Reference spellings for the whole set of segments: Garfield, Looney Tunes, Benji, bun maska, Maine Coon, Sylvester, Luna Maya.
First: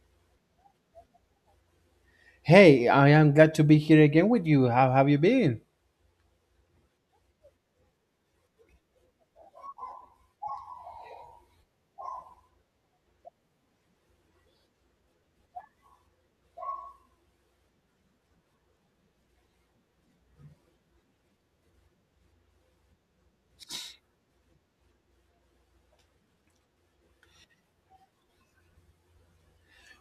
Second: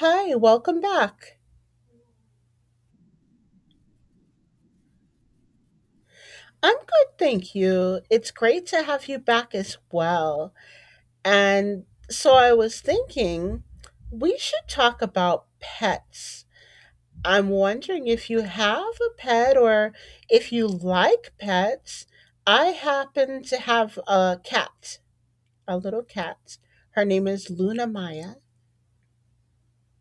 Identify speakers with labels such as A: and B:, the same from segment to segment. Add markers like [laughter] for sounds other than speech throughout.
A: Hi, welcome back.
B: Hey, I am glad to be here again with you. How have you been?
A: I'm good, thank you. It's great to have you back as well. And so I was thinking we should talk about pets. I'm wondering if you have a pet or if you like pets. I happen to have a cat, a little cat. Her name is Luna Maya.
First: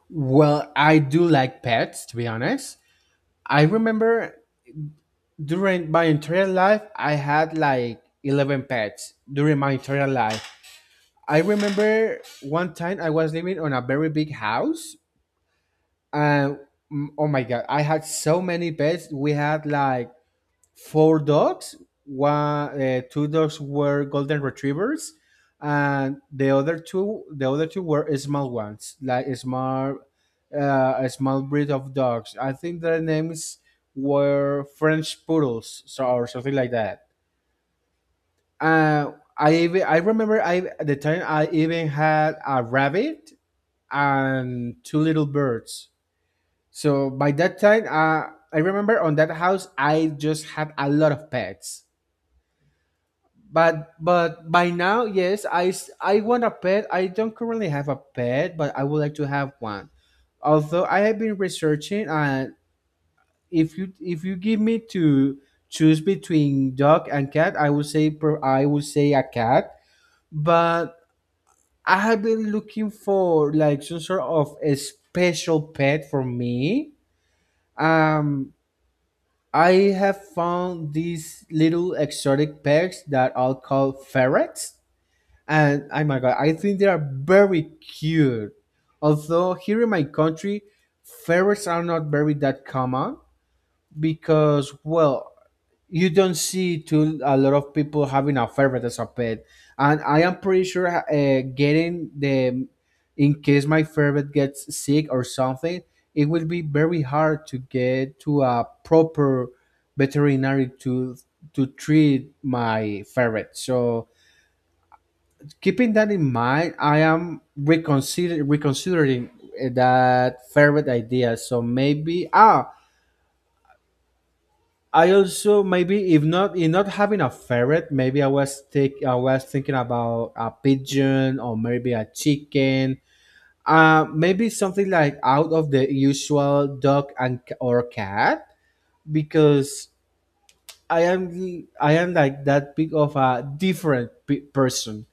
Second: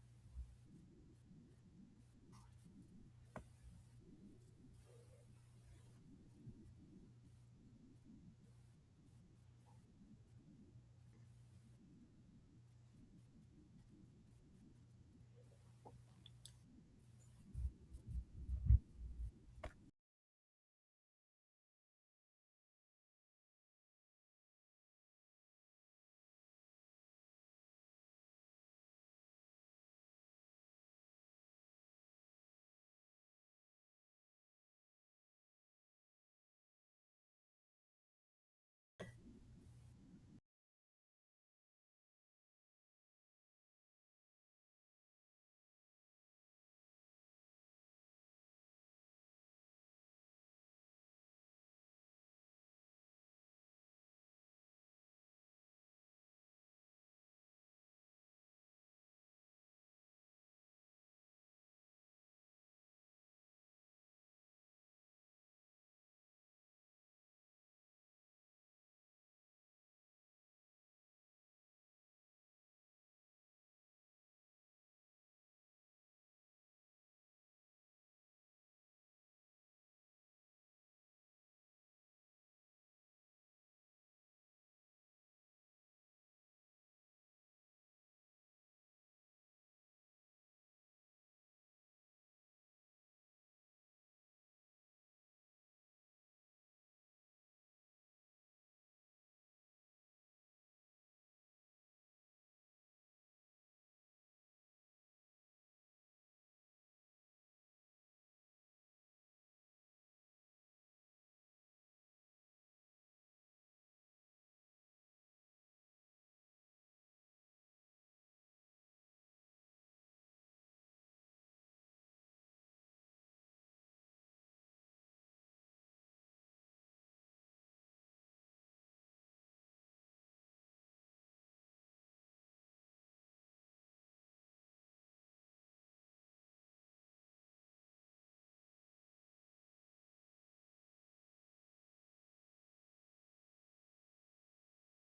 B: Well, I do like pets, to be honest. I remember during my entire life, I had like 11 pets during my entire life. I remember one time I was living on a very big house, and oh my God, I had so many pets. We had like four dogs. Two dogs were golden retrievers, and the other two were small ones, like a small breed of dogs. I think their names were French poodles, so or something like that. Uh, I remember I at the time I even had a rabbit and two little birds. So by that time, I remember on that house I just had a lot of pets. But by now, yes, I s- I want a pet. I don't currently have a pet, but I would like to have one. Although I have been researching, and if you give me to choose between dog and cat, I would say a cat. But I have been looking for like some sort of a special pet for me. Um, I have found these little exotic pets that I'll call ferrets, and oh my god, I think they are very cute. Although here in my country, ferrets are not very that common because well, you don't see too a lot of people having a ferret as a pet, and I am pretty sure getting the, in case my ferret gets sick or something, it will be very hard to get to a proper veterinary to treat my ferret. So keeping that in mind, I am reconsidering that ferret idea. So I also maybe if not having a ferret, maybe I was take I was thinking about a pigeon or maybe a chicken. Maybe something like out of the usual dog and c- or cat because I am like that big of a person.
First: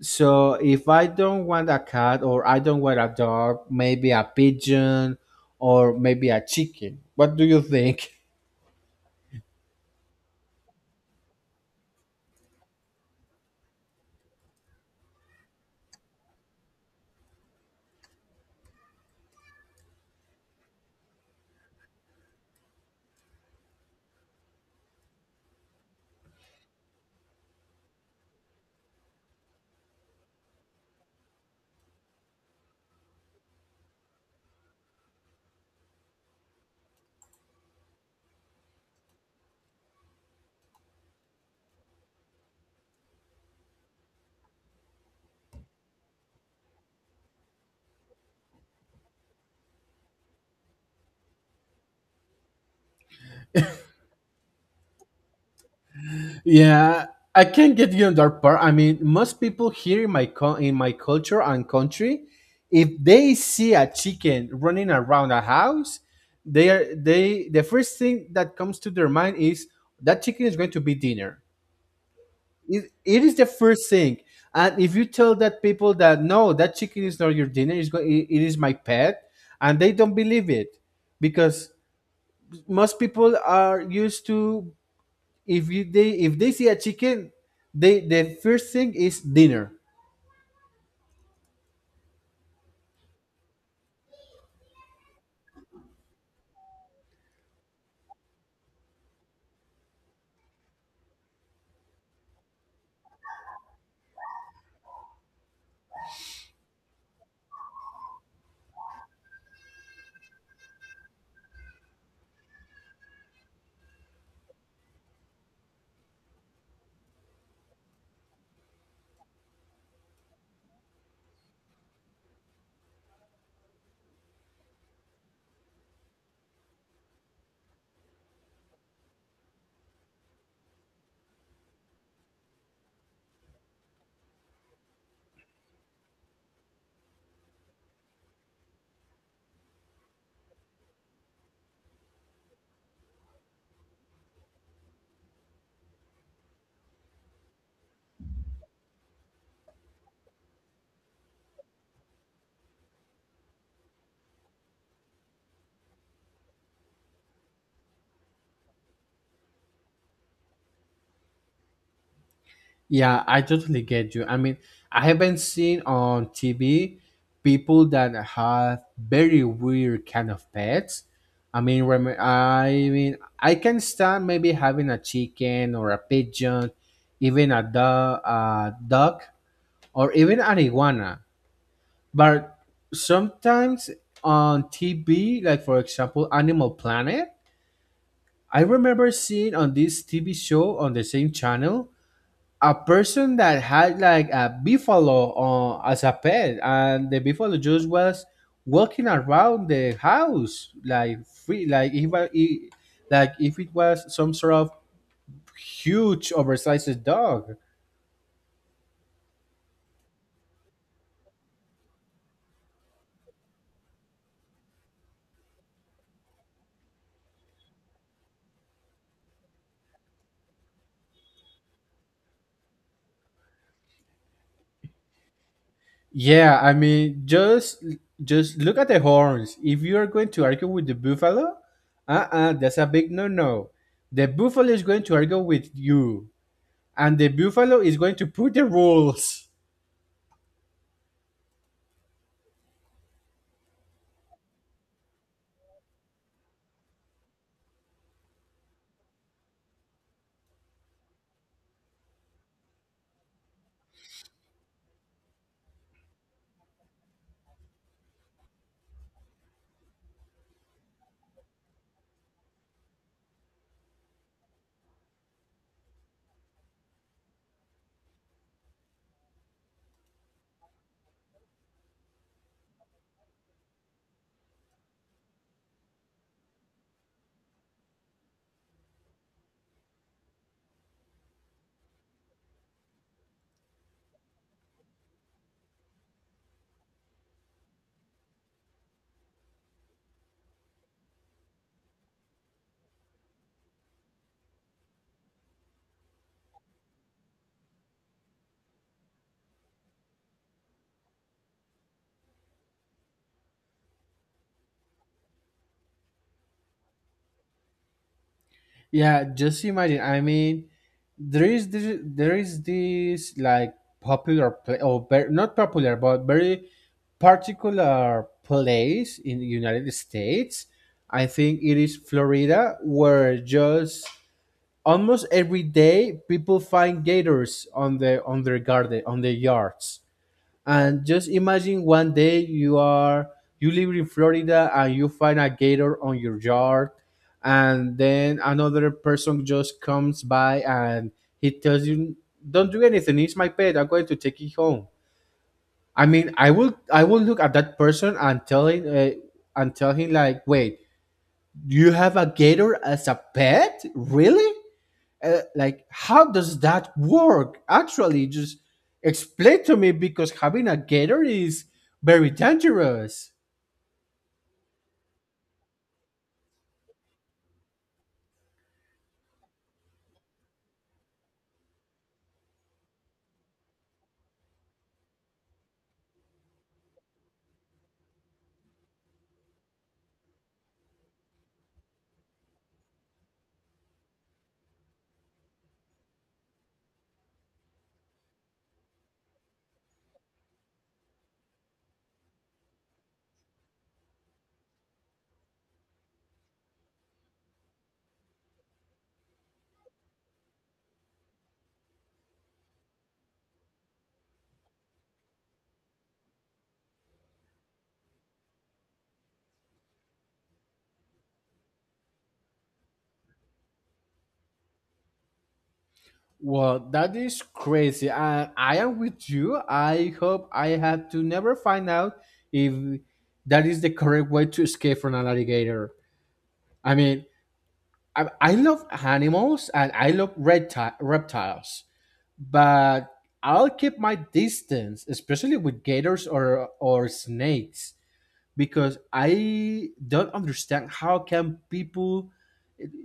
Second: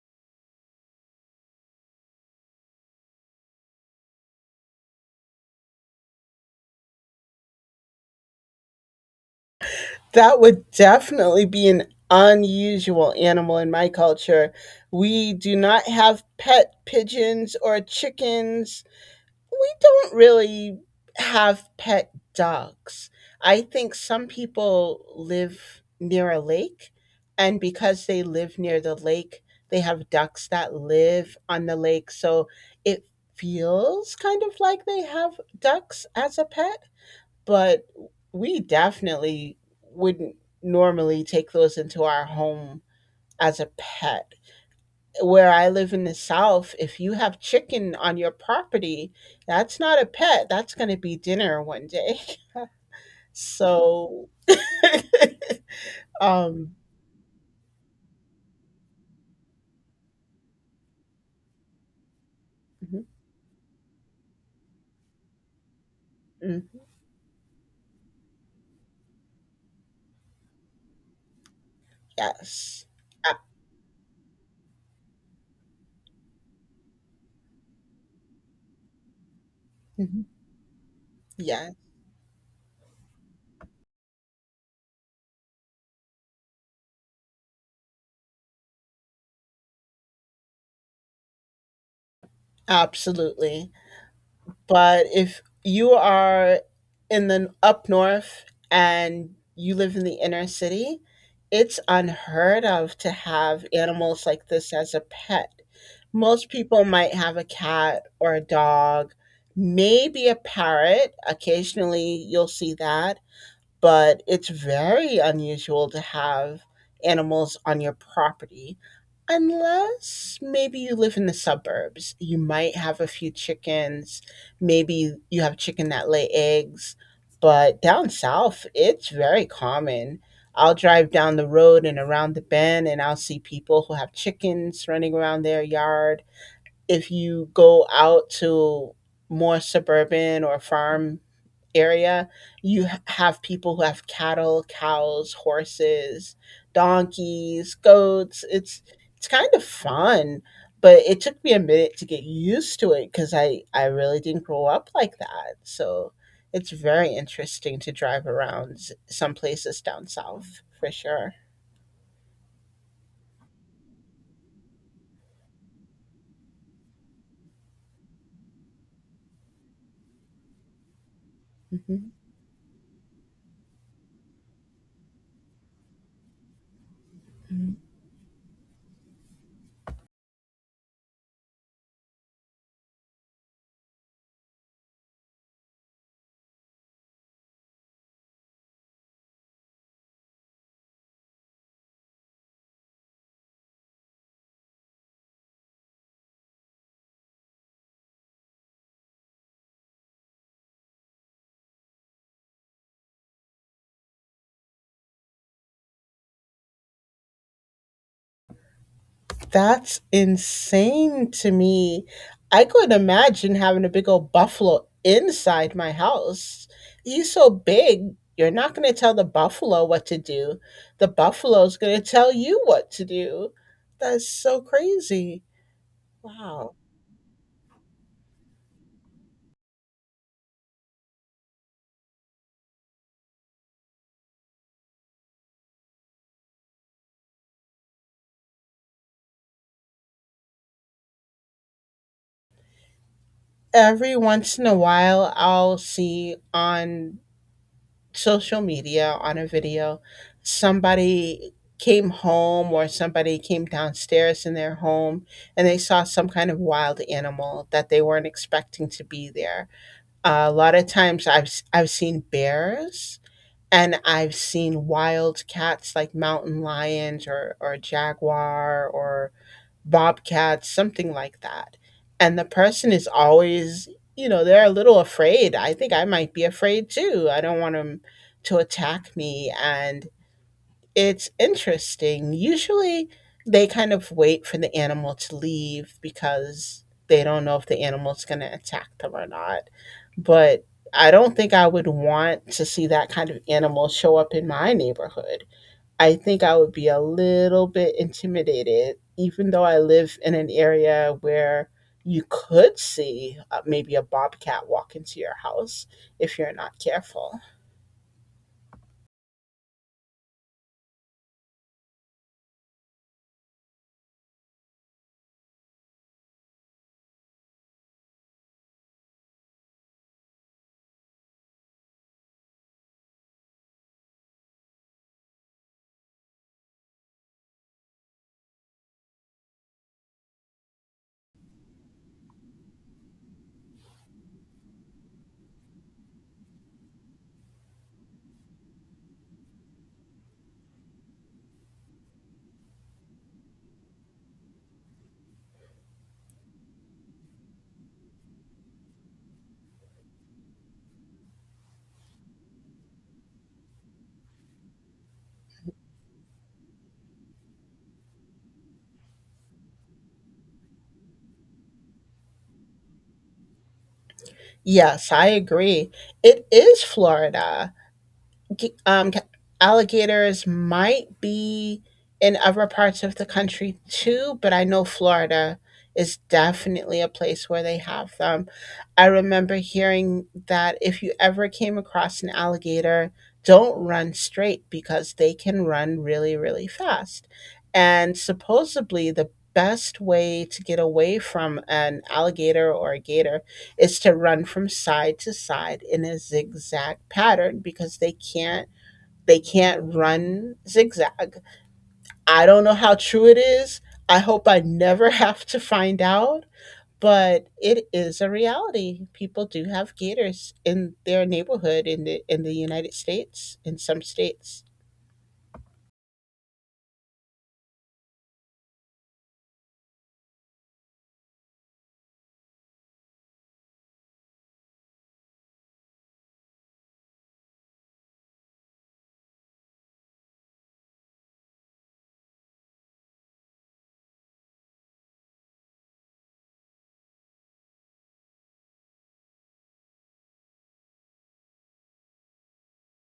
B: So if I don't want a cat or I don't want a dog, maybe a pigeon or maybe a chicken. What do you think? [laughs]
A: That would definitely be an unusual animal in my culture. We do not have pet pigeons or chickens. We don't really have pet dogs. I think some people live near a lake, and because they live near the lake, they have ducks that live on the lake. So it feels kind of like they have ducks as a pet, but we definitely wouldn't normally take those into our home as a pet. Where I live in the South, if you have chicken on your property, that's not a pet. That's going to be dinner one day. [laughs] So, [laughs] um,
B: Yeah, I can get you on that part. I mean, most people here in in my culture and country, if
A: mhm,
B: they see a chicken running around a house,
A: mhm,
B: they, the first thing that comes to their mind is that chicken is going to be dinner.
A: yes,
B: It is
A: A-
B: the first thing, and if you tell that people that no, that chicken is not your dinner, it, it is my pet, and they don't
A: mhm,
B: believe it
A: yeah,
B: because most people are used to, if you they if they see a chicken, they, the first thing is dinner.
A: absolutely. But if you are in the up north and you live in the inner city, it's unheard of to have animals like this as a pet. Most people might have a cat or a dog, maybe a parrot. Occasionally, you'll see that, but it's very unusual to have animals on your property unless maybe you live in the suburbs. You might have a few chickens, maybe you have chicken that lay eggs, but down south it's very common. I'll drive down the road and around the bend and I'll see people who have chickens running around their yard. If you go out to more suburban or farm area, you have people who have cattle, cows, horses, donkeys, goats. It's kind of fun, but it took me a minute to get used to it because I really didn't grow up like that. So it's very interesting to drive around some places down south for sure.
B: Yeah, I totally get you. I mean, I haven't seen on TV people that have very weird kind of pets.
A: Mhm.
B: I mean, I can stand maybe having a chicken or a pigeon, even a duck, or even an iguana. But sometimes on TV, like for example, Animal Planet, I remember seeing on this TV show on the same channel a person that had like a buffalo as a pet, and the buffalo just was walking around the house like free, like if I- I- like if it was some sort of huge oversized dog.
A: That's insane to me. I couldn't imagine having a big old buffalo inside my house. He's so big, you're not going to tell the buffalo what to do. The buffalo's going to tell you what to do. That's so crazy.
B: Yeah, I
A: Wow.
B: mean, just look at the horns. If you are going to argue with the buffalo, uh-uh, that's a big no-no. The buffalo is going to argue with you, and the buffalo is going to put the rules.
A: Every once in a while, I'll see on social media on a video. Somebody came home or somebody came downstairs in their home and they saw some kind of wild animal that they weren't expecting to be there. A lot of times I've seen bears and I've seen wild cats like mountain lions or jaguar or bobcats, something like that. And the person is always, you know, they're a little afraid. I think I might be afraid too. I don't want them to attack me. And it's interesting. Usually they kind of wait for the animal to leave because they don't know if the animal's going to attack them or not. But I don't think I would want to see that kind of animal show up in my neighborhood. I think I would be a little bit intimidated, even though I live in an area where you could see maybe a bobcat walk into your house if you're not careful.
B: Yeah, just imagine. I mean, there is this like popular place, or ver- not popular, but very particular place in the United States. I think it is Florida, where just almost every day people find gators on their garden on their yards. And just imagine one day you are, you live in Florida and you find a gator on your yard, and then another person just comes by and he tells you, "Don't do anything. It's my pet. I'm going to take it home." I mean, I will look at that person and tell him like, "Wait, you have a gator as a pet? Really?" Like how does that work actually? Just explain to me, because having a gator is very dangerous.
A: Yes, I agree. It is Florida. G- Um, ca- Alligators might be in other parts of the country too, but I know Florida is definitely a place where they have them. I remember hearing that if you ever came across an alligator, don't run straight because they can run really, really fast. And supposedly, the best way to get away from an alligator or a gator is to run from side to side in a zigzag pattern because they can't run zigzag. I don't know how true it is. I hope I never [laughs] have to find out, but it is a reality. People do have gators in their neighborhood in the United States, in some states.
B: Well, that is crazy, and I am with you. I hope I have to never find out if that is the correct way to escape from an alligator. I mean, I love animals and I love reptiles, but I'll keep my distance, especially with gators or snakes, because I don't understand how can people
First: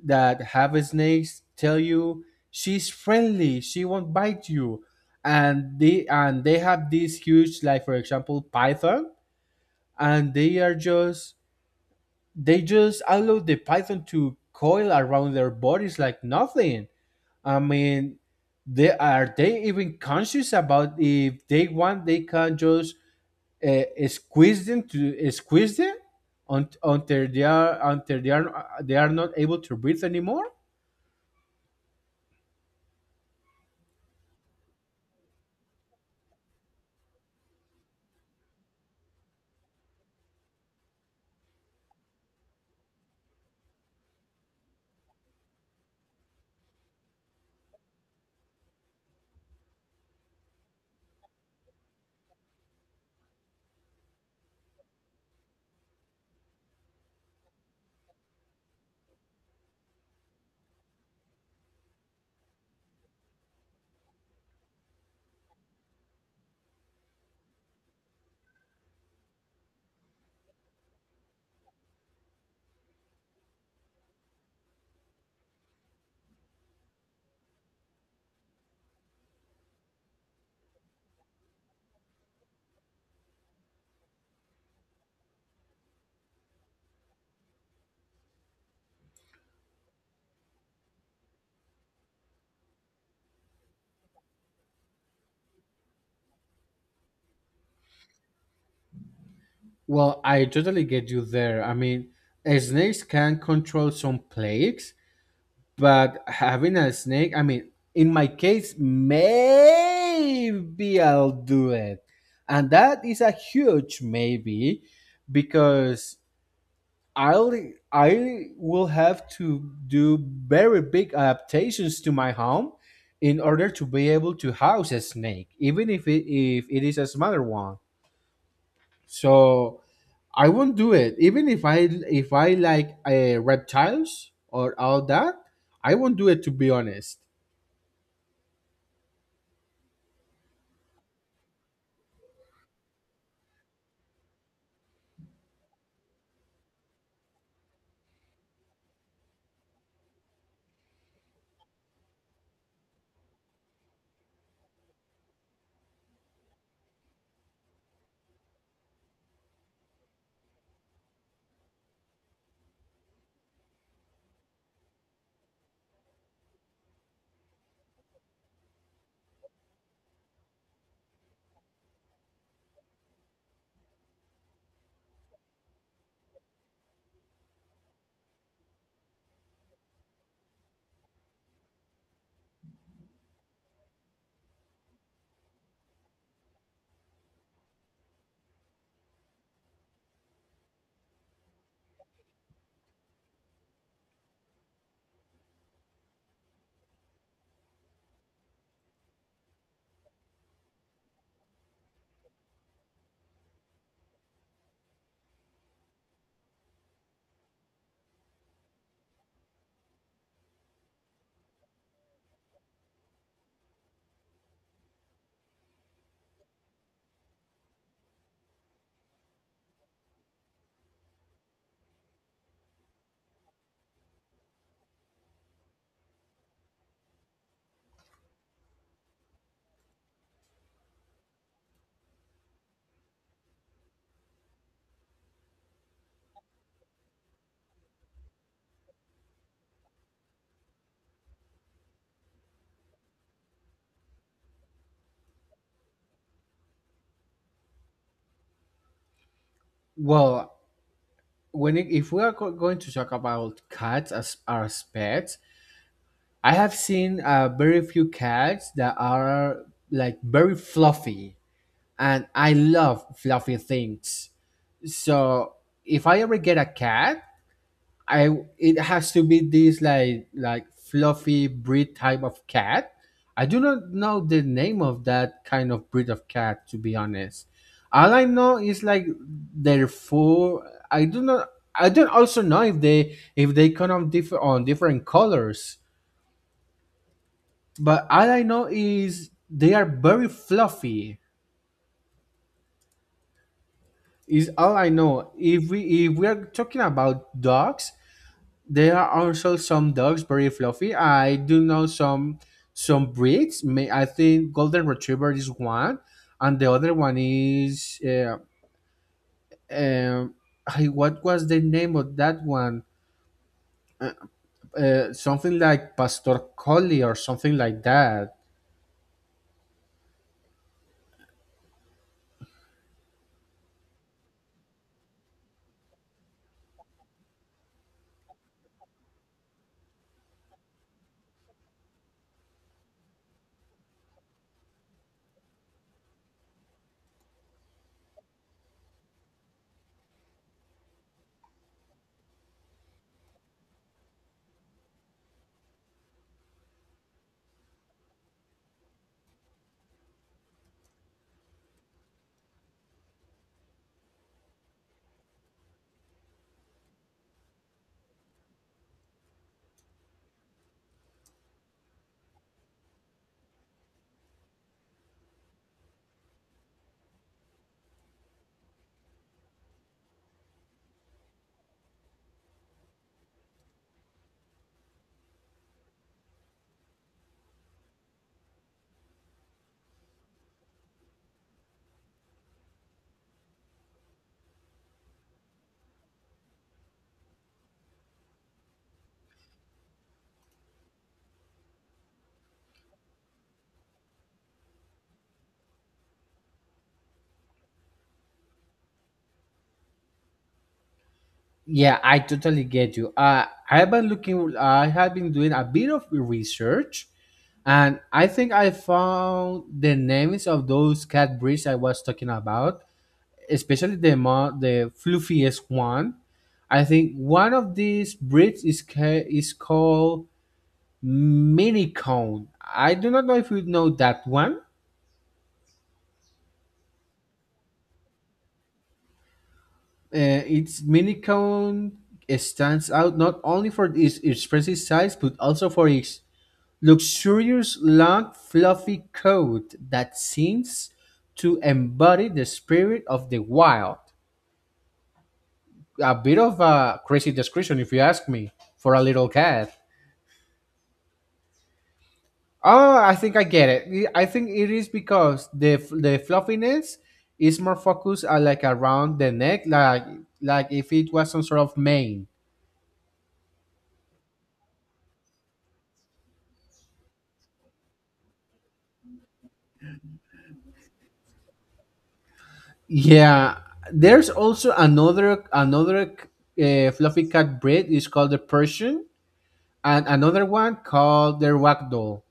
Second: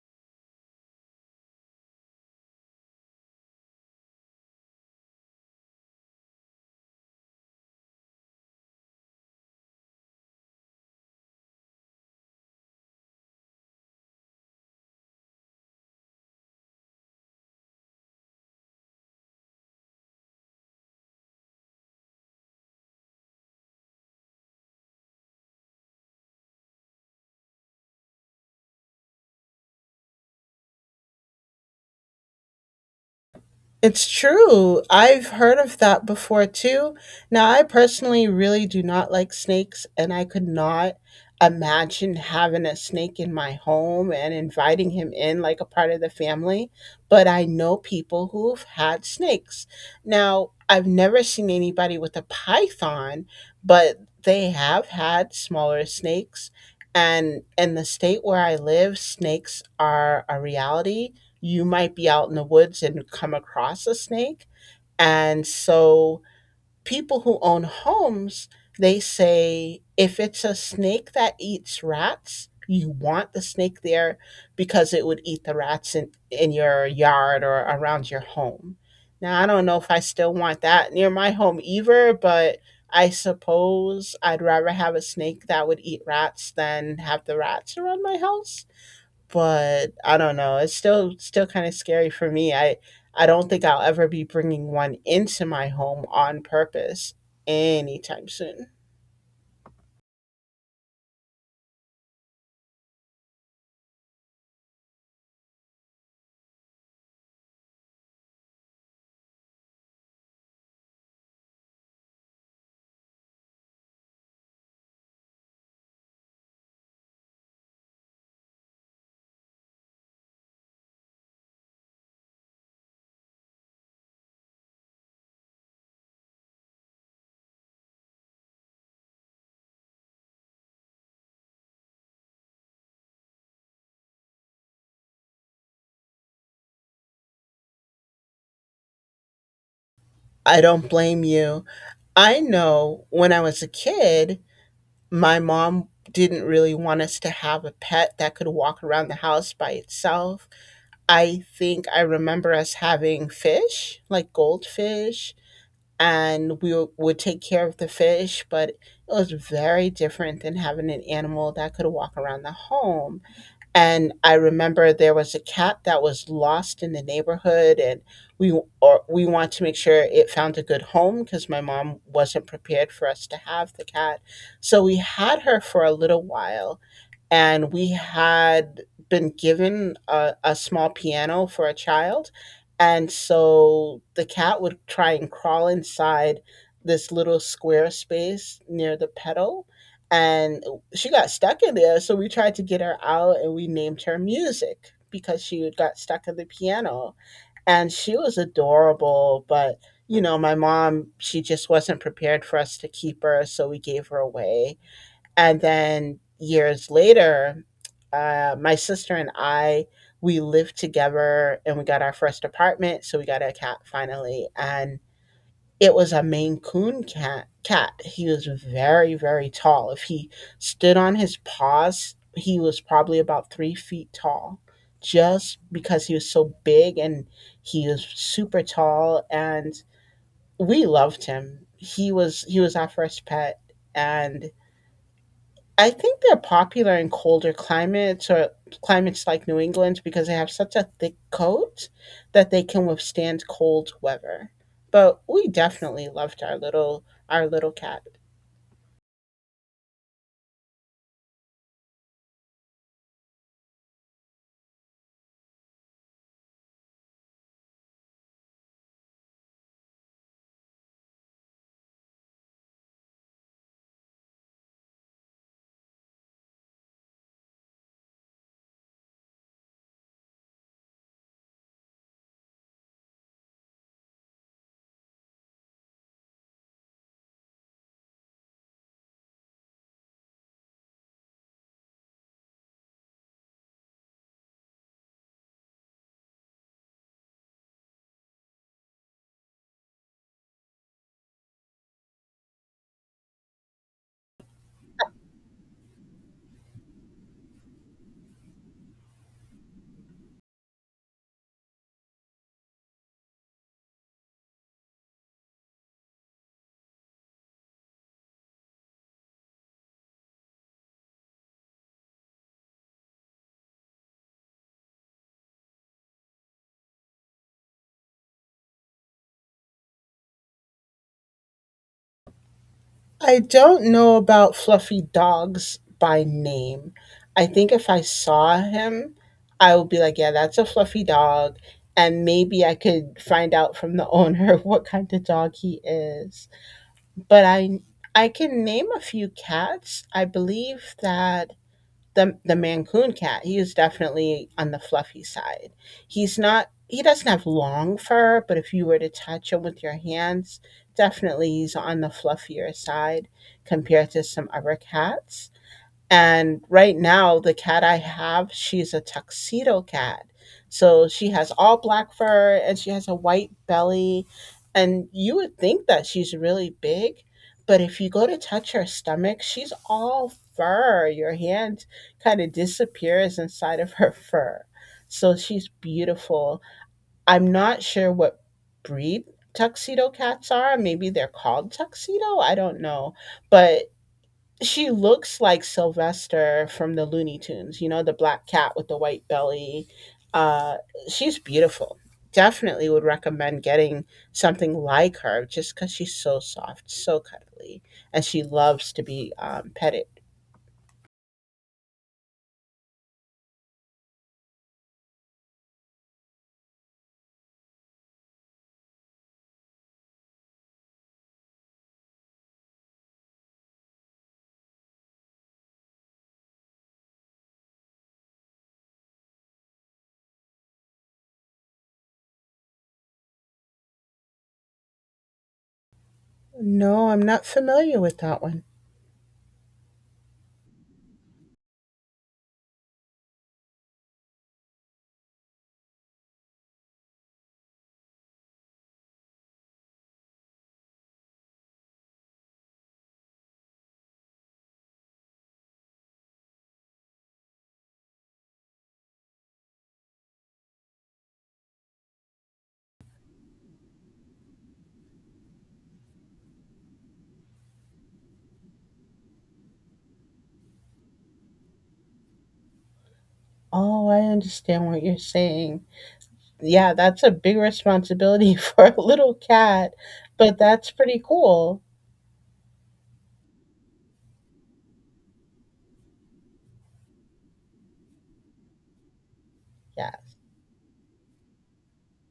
B: that have snakes tell you she's friendly, she won't bite you, and they have these huge, like for example python, and they are just, they just allow the python to coil around their bodies like nothing. I mean, they even conscious about if they want they can just squeeze them until they are they are not able to breathe anymore.
A: It's true. I've heard of that before too. Now, I personally really do not like snakes, and I could not imagine having a snake in my home and inviting him in like a part of the family. But I know people who've had snakes. Now, I've never seen anybody with a python, but they have had smaller snakes. And in the state where I live, snakes are a reality. You might be out in the woods and come across a snake. And so people who own homes, they say if it's a snake that eats rats, you want the snake there because it would eat the rats in your yard or around your home. Now, I don't know if I still want that near my home either, but I suppose I'd rather have a snake that would eat rats than have the rats around my house, but I don't know. It's still kind of scary for me. I don't think I'll ever be bringing one into my home on purpose anytime soon.
B: Well, I totally get you there. I mean, snakes can control some plagues, but having a snake, I mean, in my case, maybe I'll do it, and that is a huge maybe, because I'll I will have to do very big adaptations to my home in order to be able to house a snake, even if it is a smaller one. So I won't do it. Even if I like reptiles or all that, I won't do it, to be honest.
A: I don't blame you. I know when I was a kid, my mom didn't really want us to have a pet that could walk around the house by itself. I think I remember us having fish, like goldfish, and would take care of the fish, but it was very different than having an animal that could walk around the home. And I remember there was a cat that was lost in the neighborhood, and we w- or we want to make sure it found a good home because my mom wasn't prepared for us to have the cat, so we had her for a little while and we had been given a small piano for a child. And so the cat would try and crawl inside this little square space near the pedal. And she got stuck in there. So we tried to get her out and we named her Music because she had got stuck in the piano. And she was adorable. But, you know, my mom, she just wasn't prepared for us to keep her. So we gave her away. And then years later, my sister and I, we lived together and we got our first apartment. So we got a cat finally. And it was a Maine Coon cat. He was very, very tall. If he stood on his paws, he was probably about 3 feet tall just because he was so big and he was super tall. And we loved him. He was our first pet. And I think they're popular in colder climates or climates like New England because they have such a thick coat that they can withstand cold weather. But we definitely loved our little cat.
B: Well, if we are going to talk about cats as pets, I have seen very few cats that are like very fluffy, and I love fluffy things. So if I ever get a cat, I it has to be this like fluffy breed type of cat. I do not know the name of that kind of breed of cat, to be honest. All I know is like their fur. I do not. I don't also know if they come of differ on different colors. But all I know is they are very fluffy, is all I know. If we are talking about dogs, there are also some dogs very fluffy. I do know some breeds. May I think golden retriever is one, and the other one is um, what was the name of that one? Something like pastor collie or something like that.
A: I don't know about fluffy dogs by name. I think if I saw him, I would be like, yeah, that's a fluffy dog. And maybe I could find out from the owner [laughs] what kind of dog he is. But I can name a few cats. I believe that the Mancoon cat, he is definitely on the fluffy side. He's not, he doesn't have long fur, but if you were to touch him with your hands, definitely he's on the fluffier side compared to some other cats. And right now, the cat I have, she's a tuxedo cat. So she has all black fur and she has a white belly. And you would think that she's really big, but if you go to touch her stomach, she's all fur. Your hand kind of disappears inside of her fur. So she's beautiful. I'm not sure what breed tuxedo cats are. Maybe they're called tuxedo. I don't know. But she looks like Sylvester from the Looney Tunes, you know, the black cat with the white belly. Uh, she's beautiful. Definitely would recommend getting something like her just because she's so soft, so cuddly, and she loves to be petted.
B: Yeah, I totally get you. I have been looking. I have been doing a bit of research, and I think I found the names of those cat breeds I was talking about, especially the fluffiest one. I think one of these breeds is is called mini cone. I do not know if you know that one.
A: No, I'm not familiar with that one.
B: Its mini cone stands out not only for its expressive size but also for its luxurious long fluffy coat that seems to embody the spirit of the wild. A bit of a crazy description, if you ask me, for a little cat. Oh, I think I get it. I think it is because the fluffiness is more focused like around the neck, like if it was some sort of mane.
A: Oh, I understand what you're saying. Yeah, that's a big responsibility [laughs] for a little cat, but that's pretty cool.
B: Yeah, there's also another fluffy cat breed. It's called the Persian, and
A: Yes,
B: another one called the ragdoll.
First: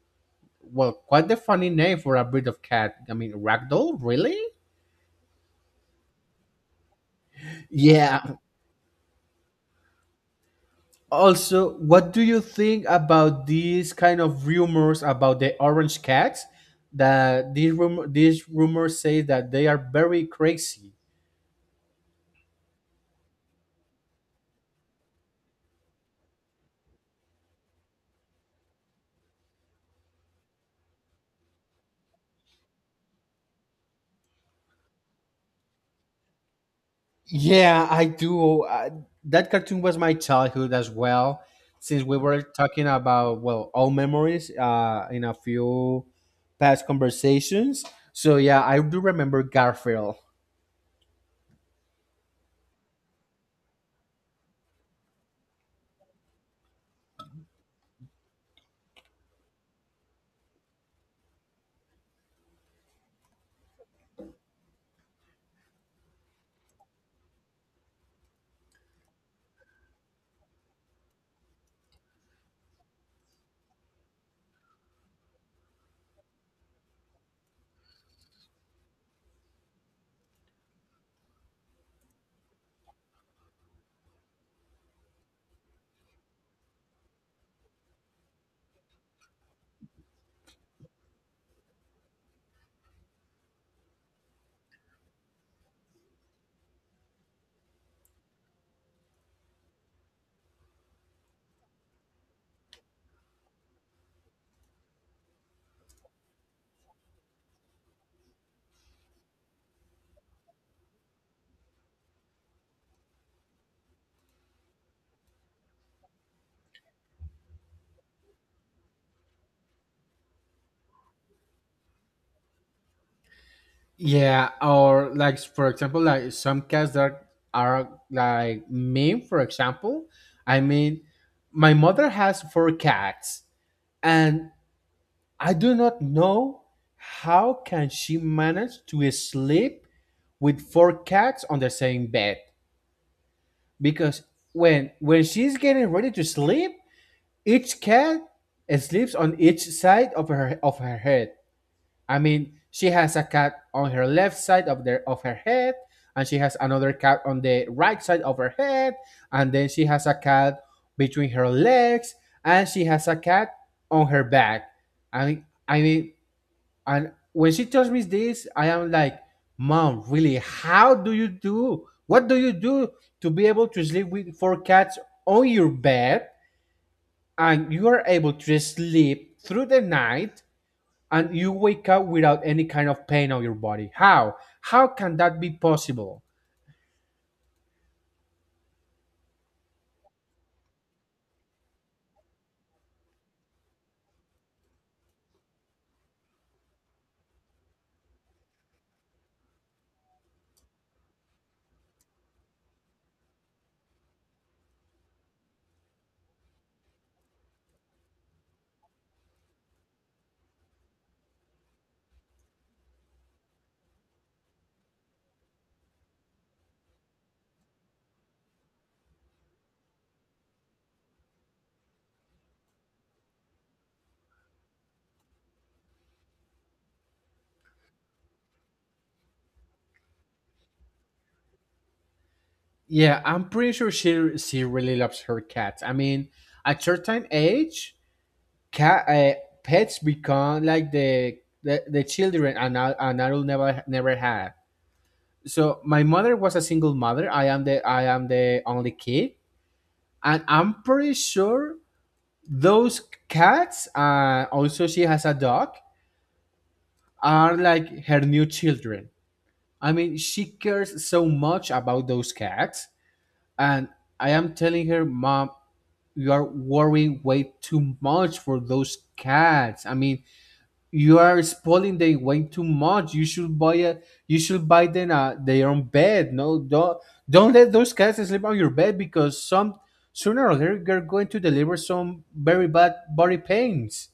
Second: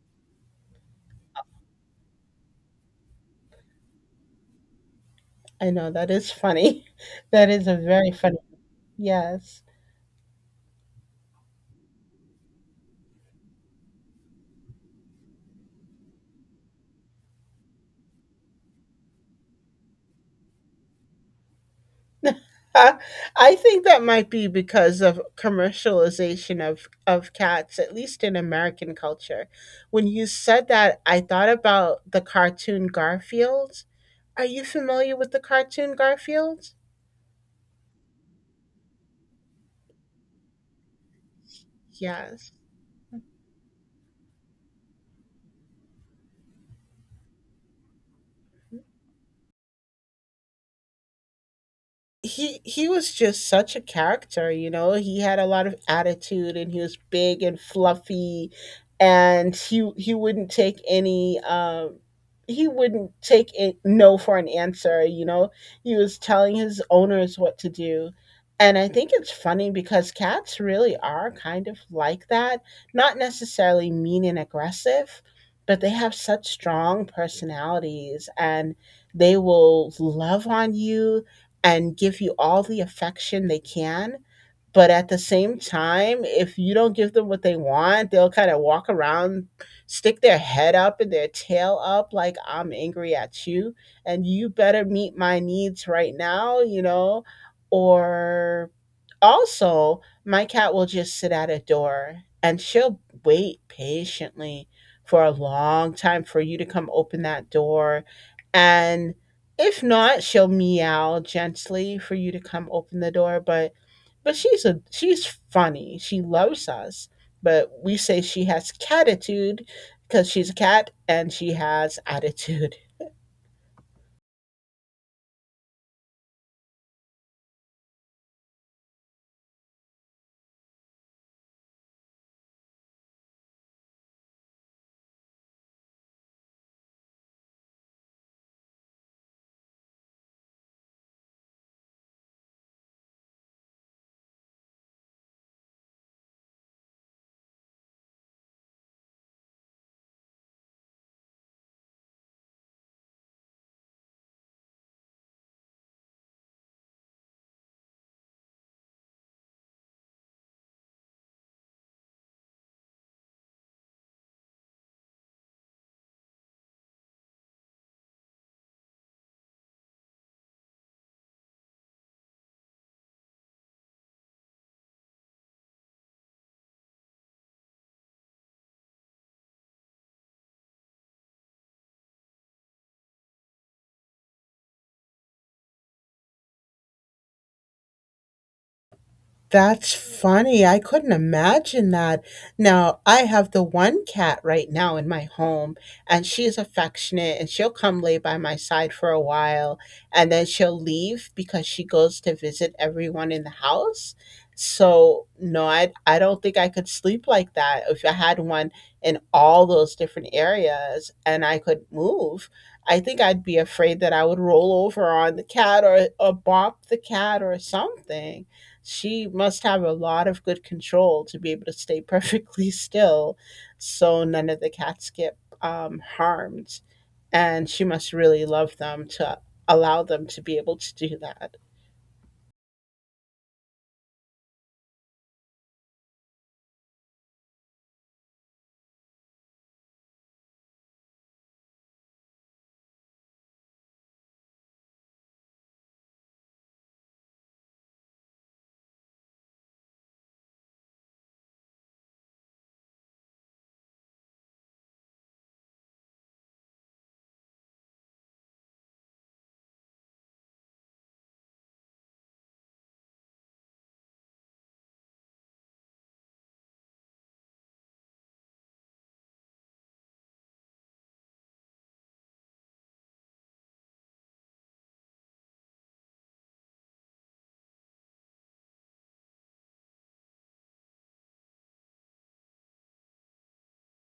B: Well, quite the funny name for a breed of cat. I mean, ragdoll, really?
A: I know that is funny. [laughs] That is a very
B: Yeah.
A: funny. Yes.
B: Also, what do you think about these kind of rumors about the orange cats? That these rumors say that they are very crazy.
A: Uh, I think that might be because of commercialization of cats, at least in American culture. When you said that, I thought about the cartoon Garfield. Are you familiar with the cartoon Garfield?
B: Yeah, I do. That cartoon was my childhood as well. Since we were
A: Yes.
B: talking about, well, all memories in a few past conversations. So yeah, I do remember Garfield.
A: He was just such a character, you know. He had a lot of attitude and he was big and fluffy and he wouldn't take any he wouldn't take it no for an answer, you know. He was telling his owners what to do. And I think it's funny because cats really are kind of like that, not necessarily mean and aggressive, but they have such strong personalities and they will love on you and give you all the affection they can. But at the same time, if you don't give them what they want, they'll kind of walk around, stick their head up and their tail up, like, I'm angry at you, and you better meet my needs right now, you know? Or also, my cat will just sit at a door and she'll wait patiently for a long time for you to come open that door. And if not, she'll meow gently for you to come open the door, but she's funny. She loves us. But we say she has catitude because she's a cat and she has attitude.
B: Yeah, or like for example, like some cats that are like me. For example, I mean, my mother has four cats, and I do not know how can she manage to sleep with four cats on the same bed because when she's getting ready to sleep, each cat sleeps on each side of her head. I mean, she has a cat on her left side of the of her head, and she has another cat on the right side of her head, and then she has a cat between her legs, and she has a cat on her back. I mean, and when she tells me this, I am like, Mom, really, how do you do? What do you do to be able to sleep with four cats on your bed and you are able to sleep through the night and you wake up without any kind of pain on your body? How? How can that be possible?
A: That's funny. I couldn't imagine that. Now, I have the one cat right now in my home, and she's affectionate and she'll come lay by my side for a while and then she'll leave because she goes to visit everyone in the house. So, no, I don't think I could sleep like that if I had one in all those different areas and I could move. I think I'd be afraid that I would roll over on the cat or bop the cat or something. She must have a lot of good control to be able to stay perfectly [laughs] still, so none of the cats get harmed. And she must really love them to allow them to be able to do that.
B: Yeah, I'm pretty sure she really loves her cats. I mean, at certain age, cat pets become like the children an adult never had. So my mother was a single mother. I am the only kid, and I'm pretty sure those cats, also she has a dog, are like her new children. I mean, she cares so much about those cats, and I am telling her, Mom, you are worrying way too much for those cats. I mean, you are spoiling their way too much. You should buy them their own bed. No, don't let those cats sleep on your bed because some sooner or later they're going to deliver some very bad body pains.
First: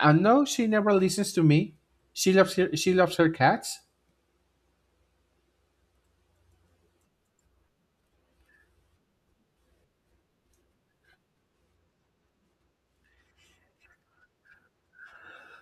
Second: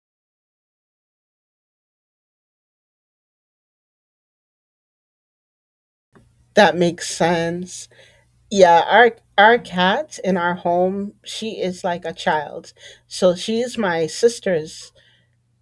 B: And no, she never listens to me. She loves her cats.
A: That makes sense. Yeah, our cat in our home, she is like a child. So she's my sister's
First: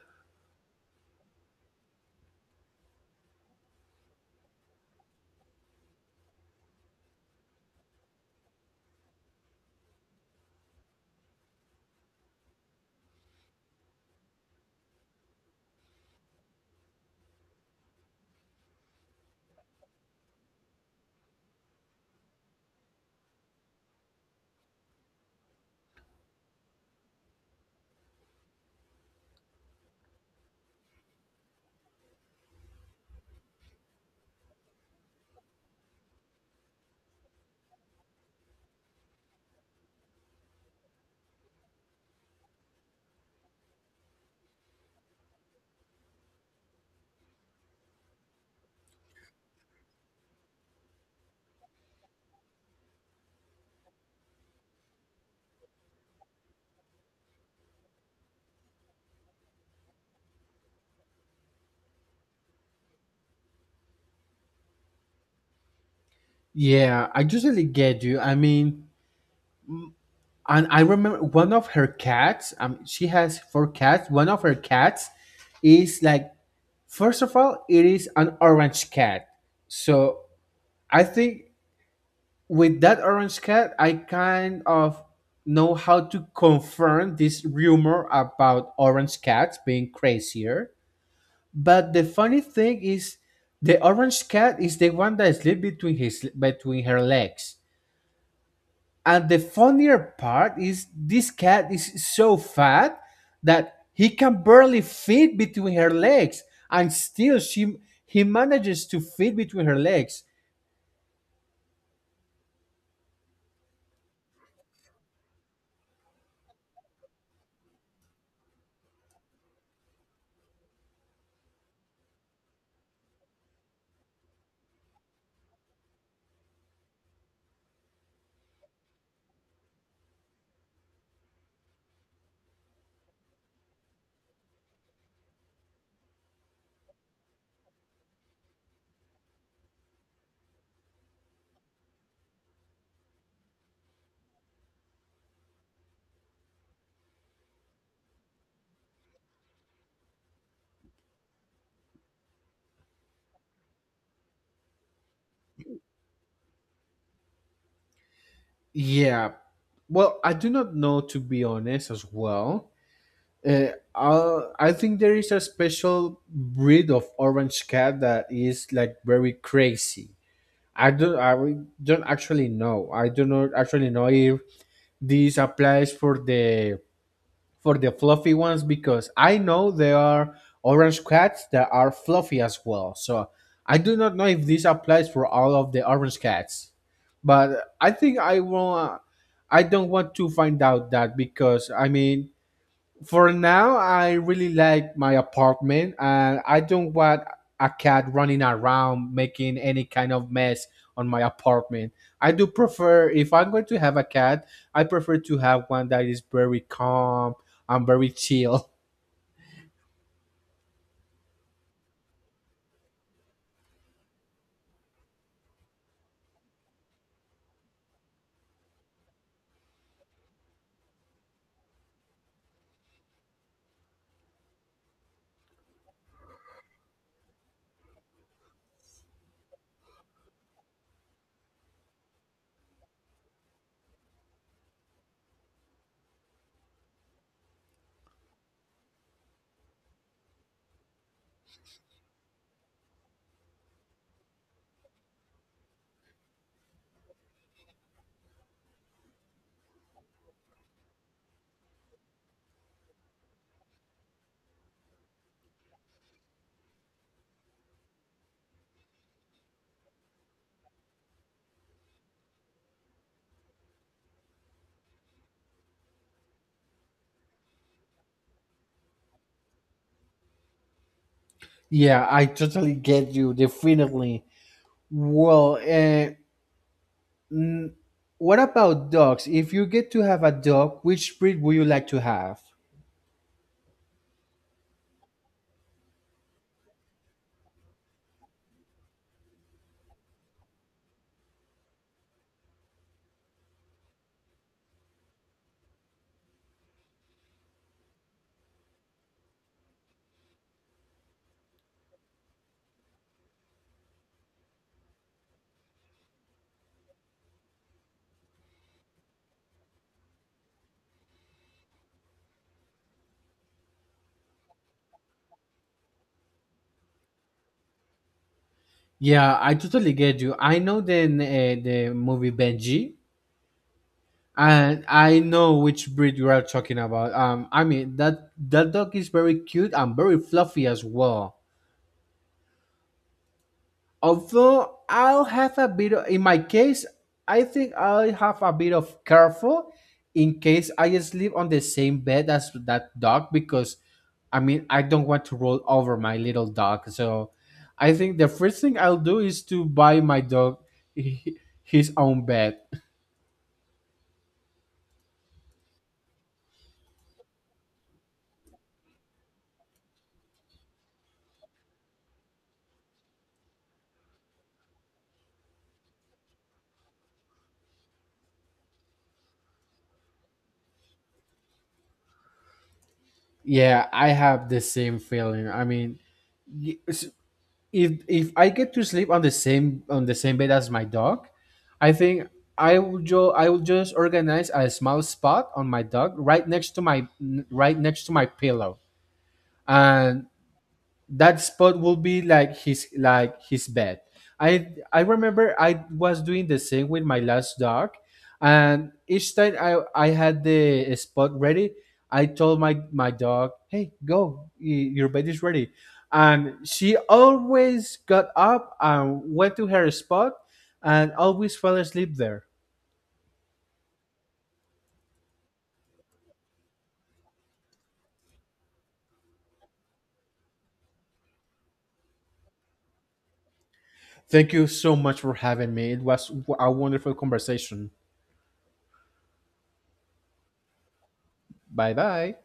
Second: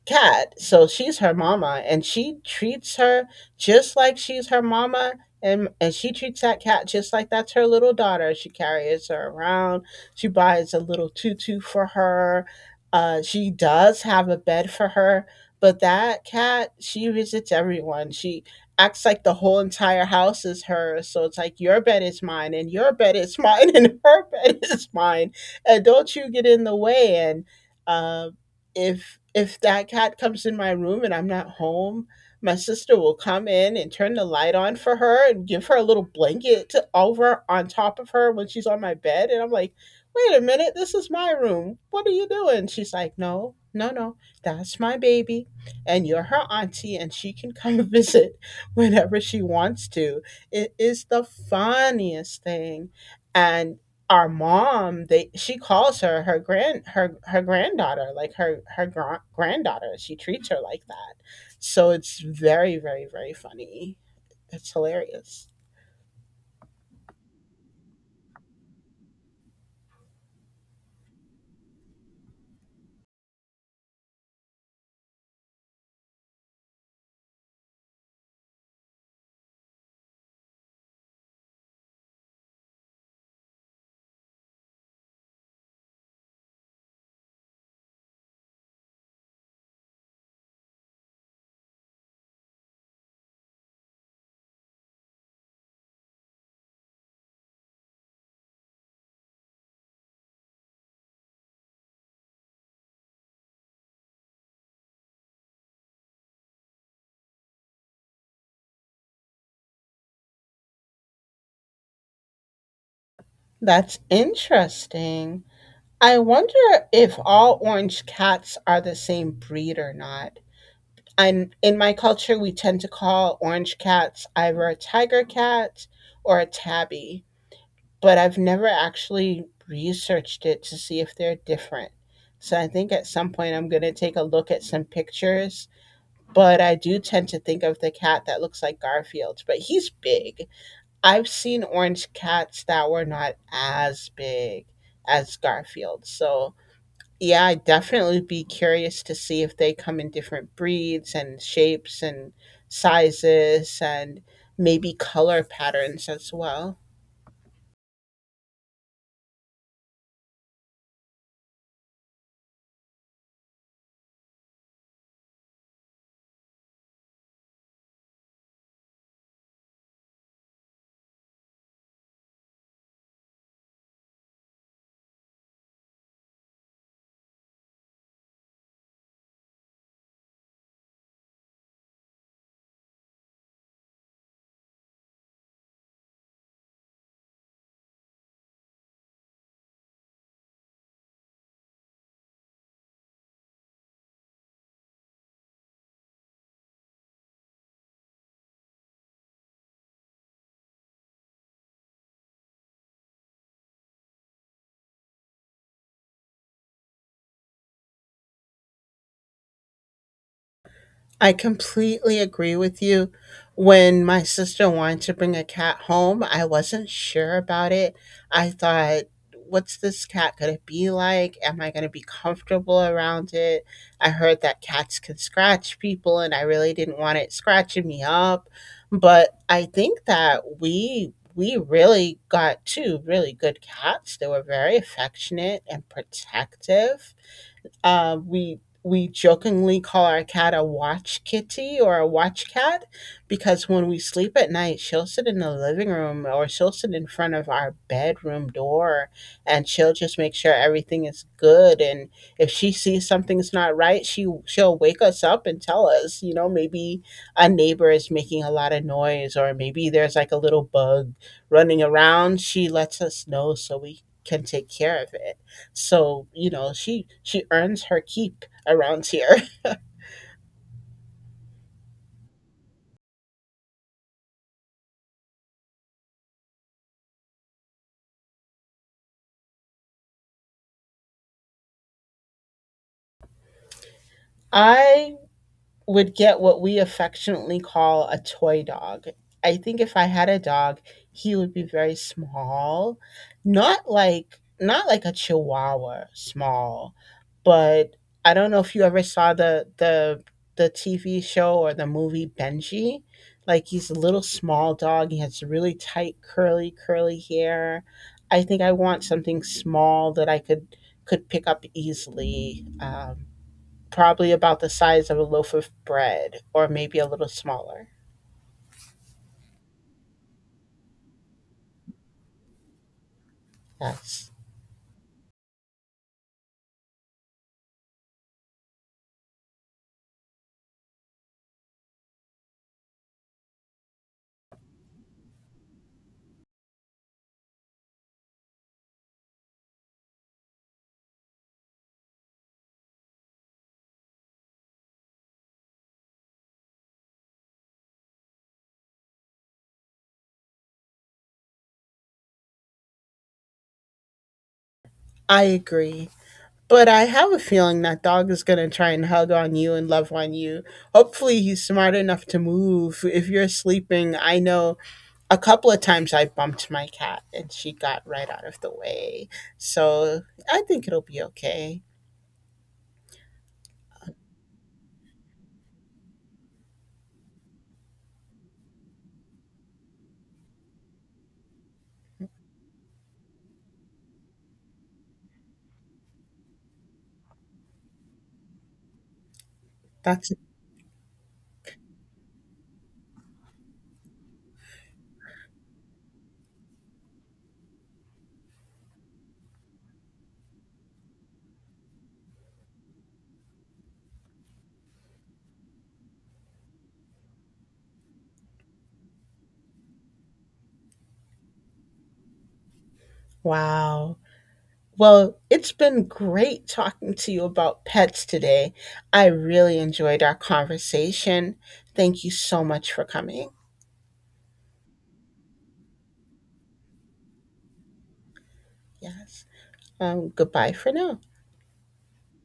A: cat. So she's her mama, and she treats her just like she's her mama, and she treats that cat just like that's her little daughter. She carries her around. She buys a little tutu for her. She does have a bed for her, but that cat, she visits everyone. She acts like the whole entire house is hers. So it's like your bed is mine, and your bed is mine, [laughs] and her bed is mine, and don't you get in the way. And. Um, if that cat comes in my room and I'm not home, my sister will come in and turn the light on for her and give her a little blanket to over on top of her when she's on my bed, and I'm like, "Wait a minute, this is my room. What are you doing?" She's like, "No, no, no. That's my baby and you're her auntie and she can come [laughs] visit whenever she wants to." It is the funniest thing. And our mom, they she calls her her granddaughter like her her granddaughter. She treats her like that, so it's very, very, very funny. It's hilarious.
B: Yeah, I totally get you. I mean, and I remember one of her cats. She has four cats. One of her cats is like, first of all, it is an orange cat. So I think with that orange cat, I kind of know how to confirm this rumor about orange cats being crazier. But the funny thing is, the orange cat is the one that sleeps between her legs. And the funnier part is, this cat is so fat that he can barely fit between her legs, and still she he manages to fit between her legs.
A: That's interesting. I wonder if all orange cats are the same breed or not, and in my culture we tend to call orange cats either a tiger cat or a tabby, but I've never actually researched it to see if they're different. So I think at some point I'm going to take a look at some pictures, but I do tend to think of the cat that looks like Garfield, but he's big. I've seen orange cats that were not as big as Garfield. So yeah, I'd definitely be curious to see if they come in different breeds and shapes and sizes and maybe color patterns as well.
B: Yeah. Well, I do not know, to be honest, as well. Uh, I think there is a special breed of orange cat that is like very crazy. I don't actually know. I do not actually know if this applies for the fluffy ones, because I know there are orange cats that are fluffy as well. So I do not know if this applies for all of the orange cats, but I think I will. I don't want to find out that because I mean, for now I really like my apartment and I don't want a cat running around making any kind of mess on my apartment. I do prefer, if I'm going to have a cat, I prefer to have one that is very calm and very chill.
A: I completely agree with you. When my sister wanted to bring a cat home, I wasn't sure about it. I thought, what's this cat going to be like? Am I going to be comfortable around it? I heard that cats can scratch people, and I really didn't want it scratching me up. But I think that we. We really got two really good cats. They were very affectionate and protective. We jokingly call our cat a watch kitty or a watch cat, because when we sleep at night, she'll sit in the living room or she'll sit in front of our bedroom door, and she'll just make sure everything is good. And if she sees something's not right, she'll wake us up and tell us. You know, maybe a neighbor is making a lot of noise or maybe there's like a little bug running around. She lets us know so we can take care of it. So, you know, she earns her keep around here.
B: [laughs] Yeah, I totally get you, definitely. Well, n- what about dogs? If you get to have a dog, which breed would you like to have?
A: [laughs] I would get what we affectionately call a toy dog. I think if I had a dog, he would be very small, not like a chihuahua small, but I don't know if you ever saw the TV show or the movie Benji. Like he's a little small dog. He has really tight curly hair. I think I want something small that I could pick up easily. Probably about the size of a loaf of bread or maybe a little smaller.
B: Yeah, I totally get you. I know the movie Benji.
A: Yes.
B: And I know which breed you are talking about. I mean, that dog is very cute and very fluffy as well. Although I'll have a bit of, in my case, I think I'll have a bit of careful in case I sleep on the same bed as that dog, because I mean, I don't want to roll over my little dog. So I think the first thing I'll do is to buy my dog [laughs] his own bed.
A: I agree. But I have a feeling that dog is going to try and hug on you and love on you. Hopefully, he's smart enough to move. If you're sleeping, I know a couple of times I bumped my cat and she got right out of the way. So I think it'll be okay.
B: Yeah, I have the same feeling. I mean, y- s- if I get to sleep on the same bed as my dog, I think I will just organize a small spot on my dog right next to my pillow, and
A: That's
B: that spot will be like his bed. I remember I was doing the same with my last dog, and each time I had the spot ready, I told my dog, hey, go, your bed is ready, and she always got up and went to her spot and always fell asleep there.
A: wow. Well, it's been great talking to you about pets today. I really enjoyed our conversation. Thank you so much for coming.
B: Thank you so much for having me. It was a wonderful conversation.
A: Yes. Goodbye for now.
B: Bye bye.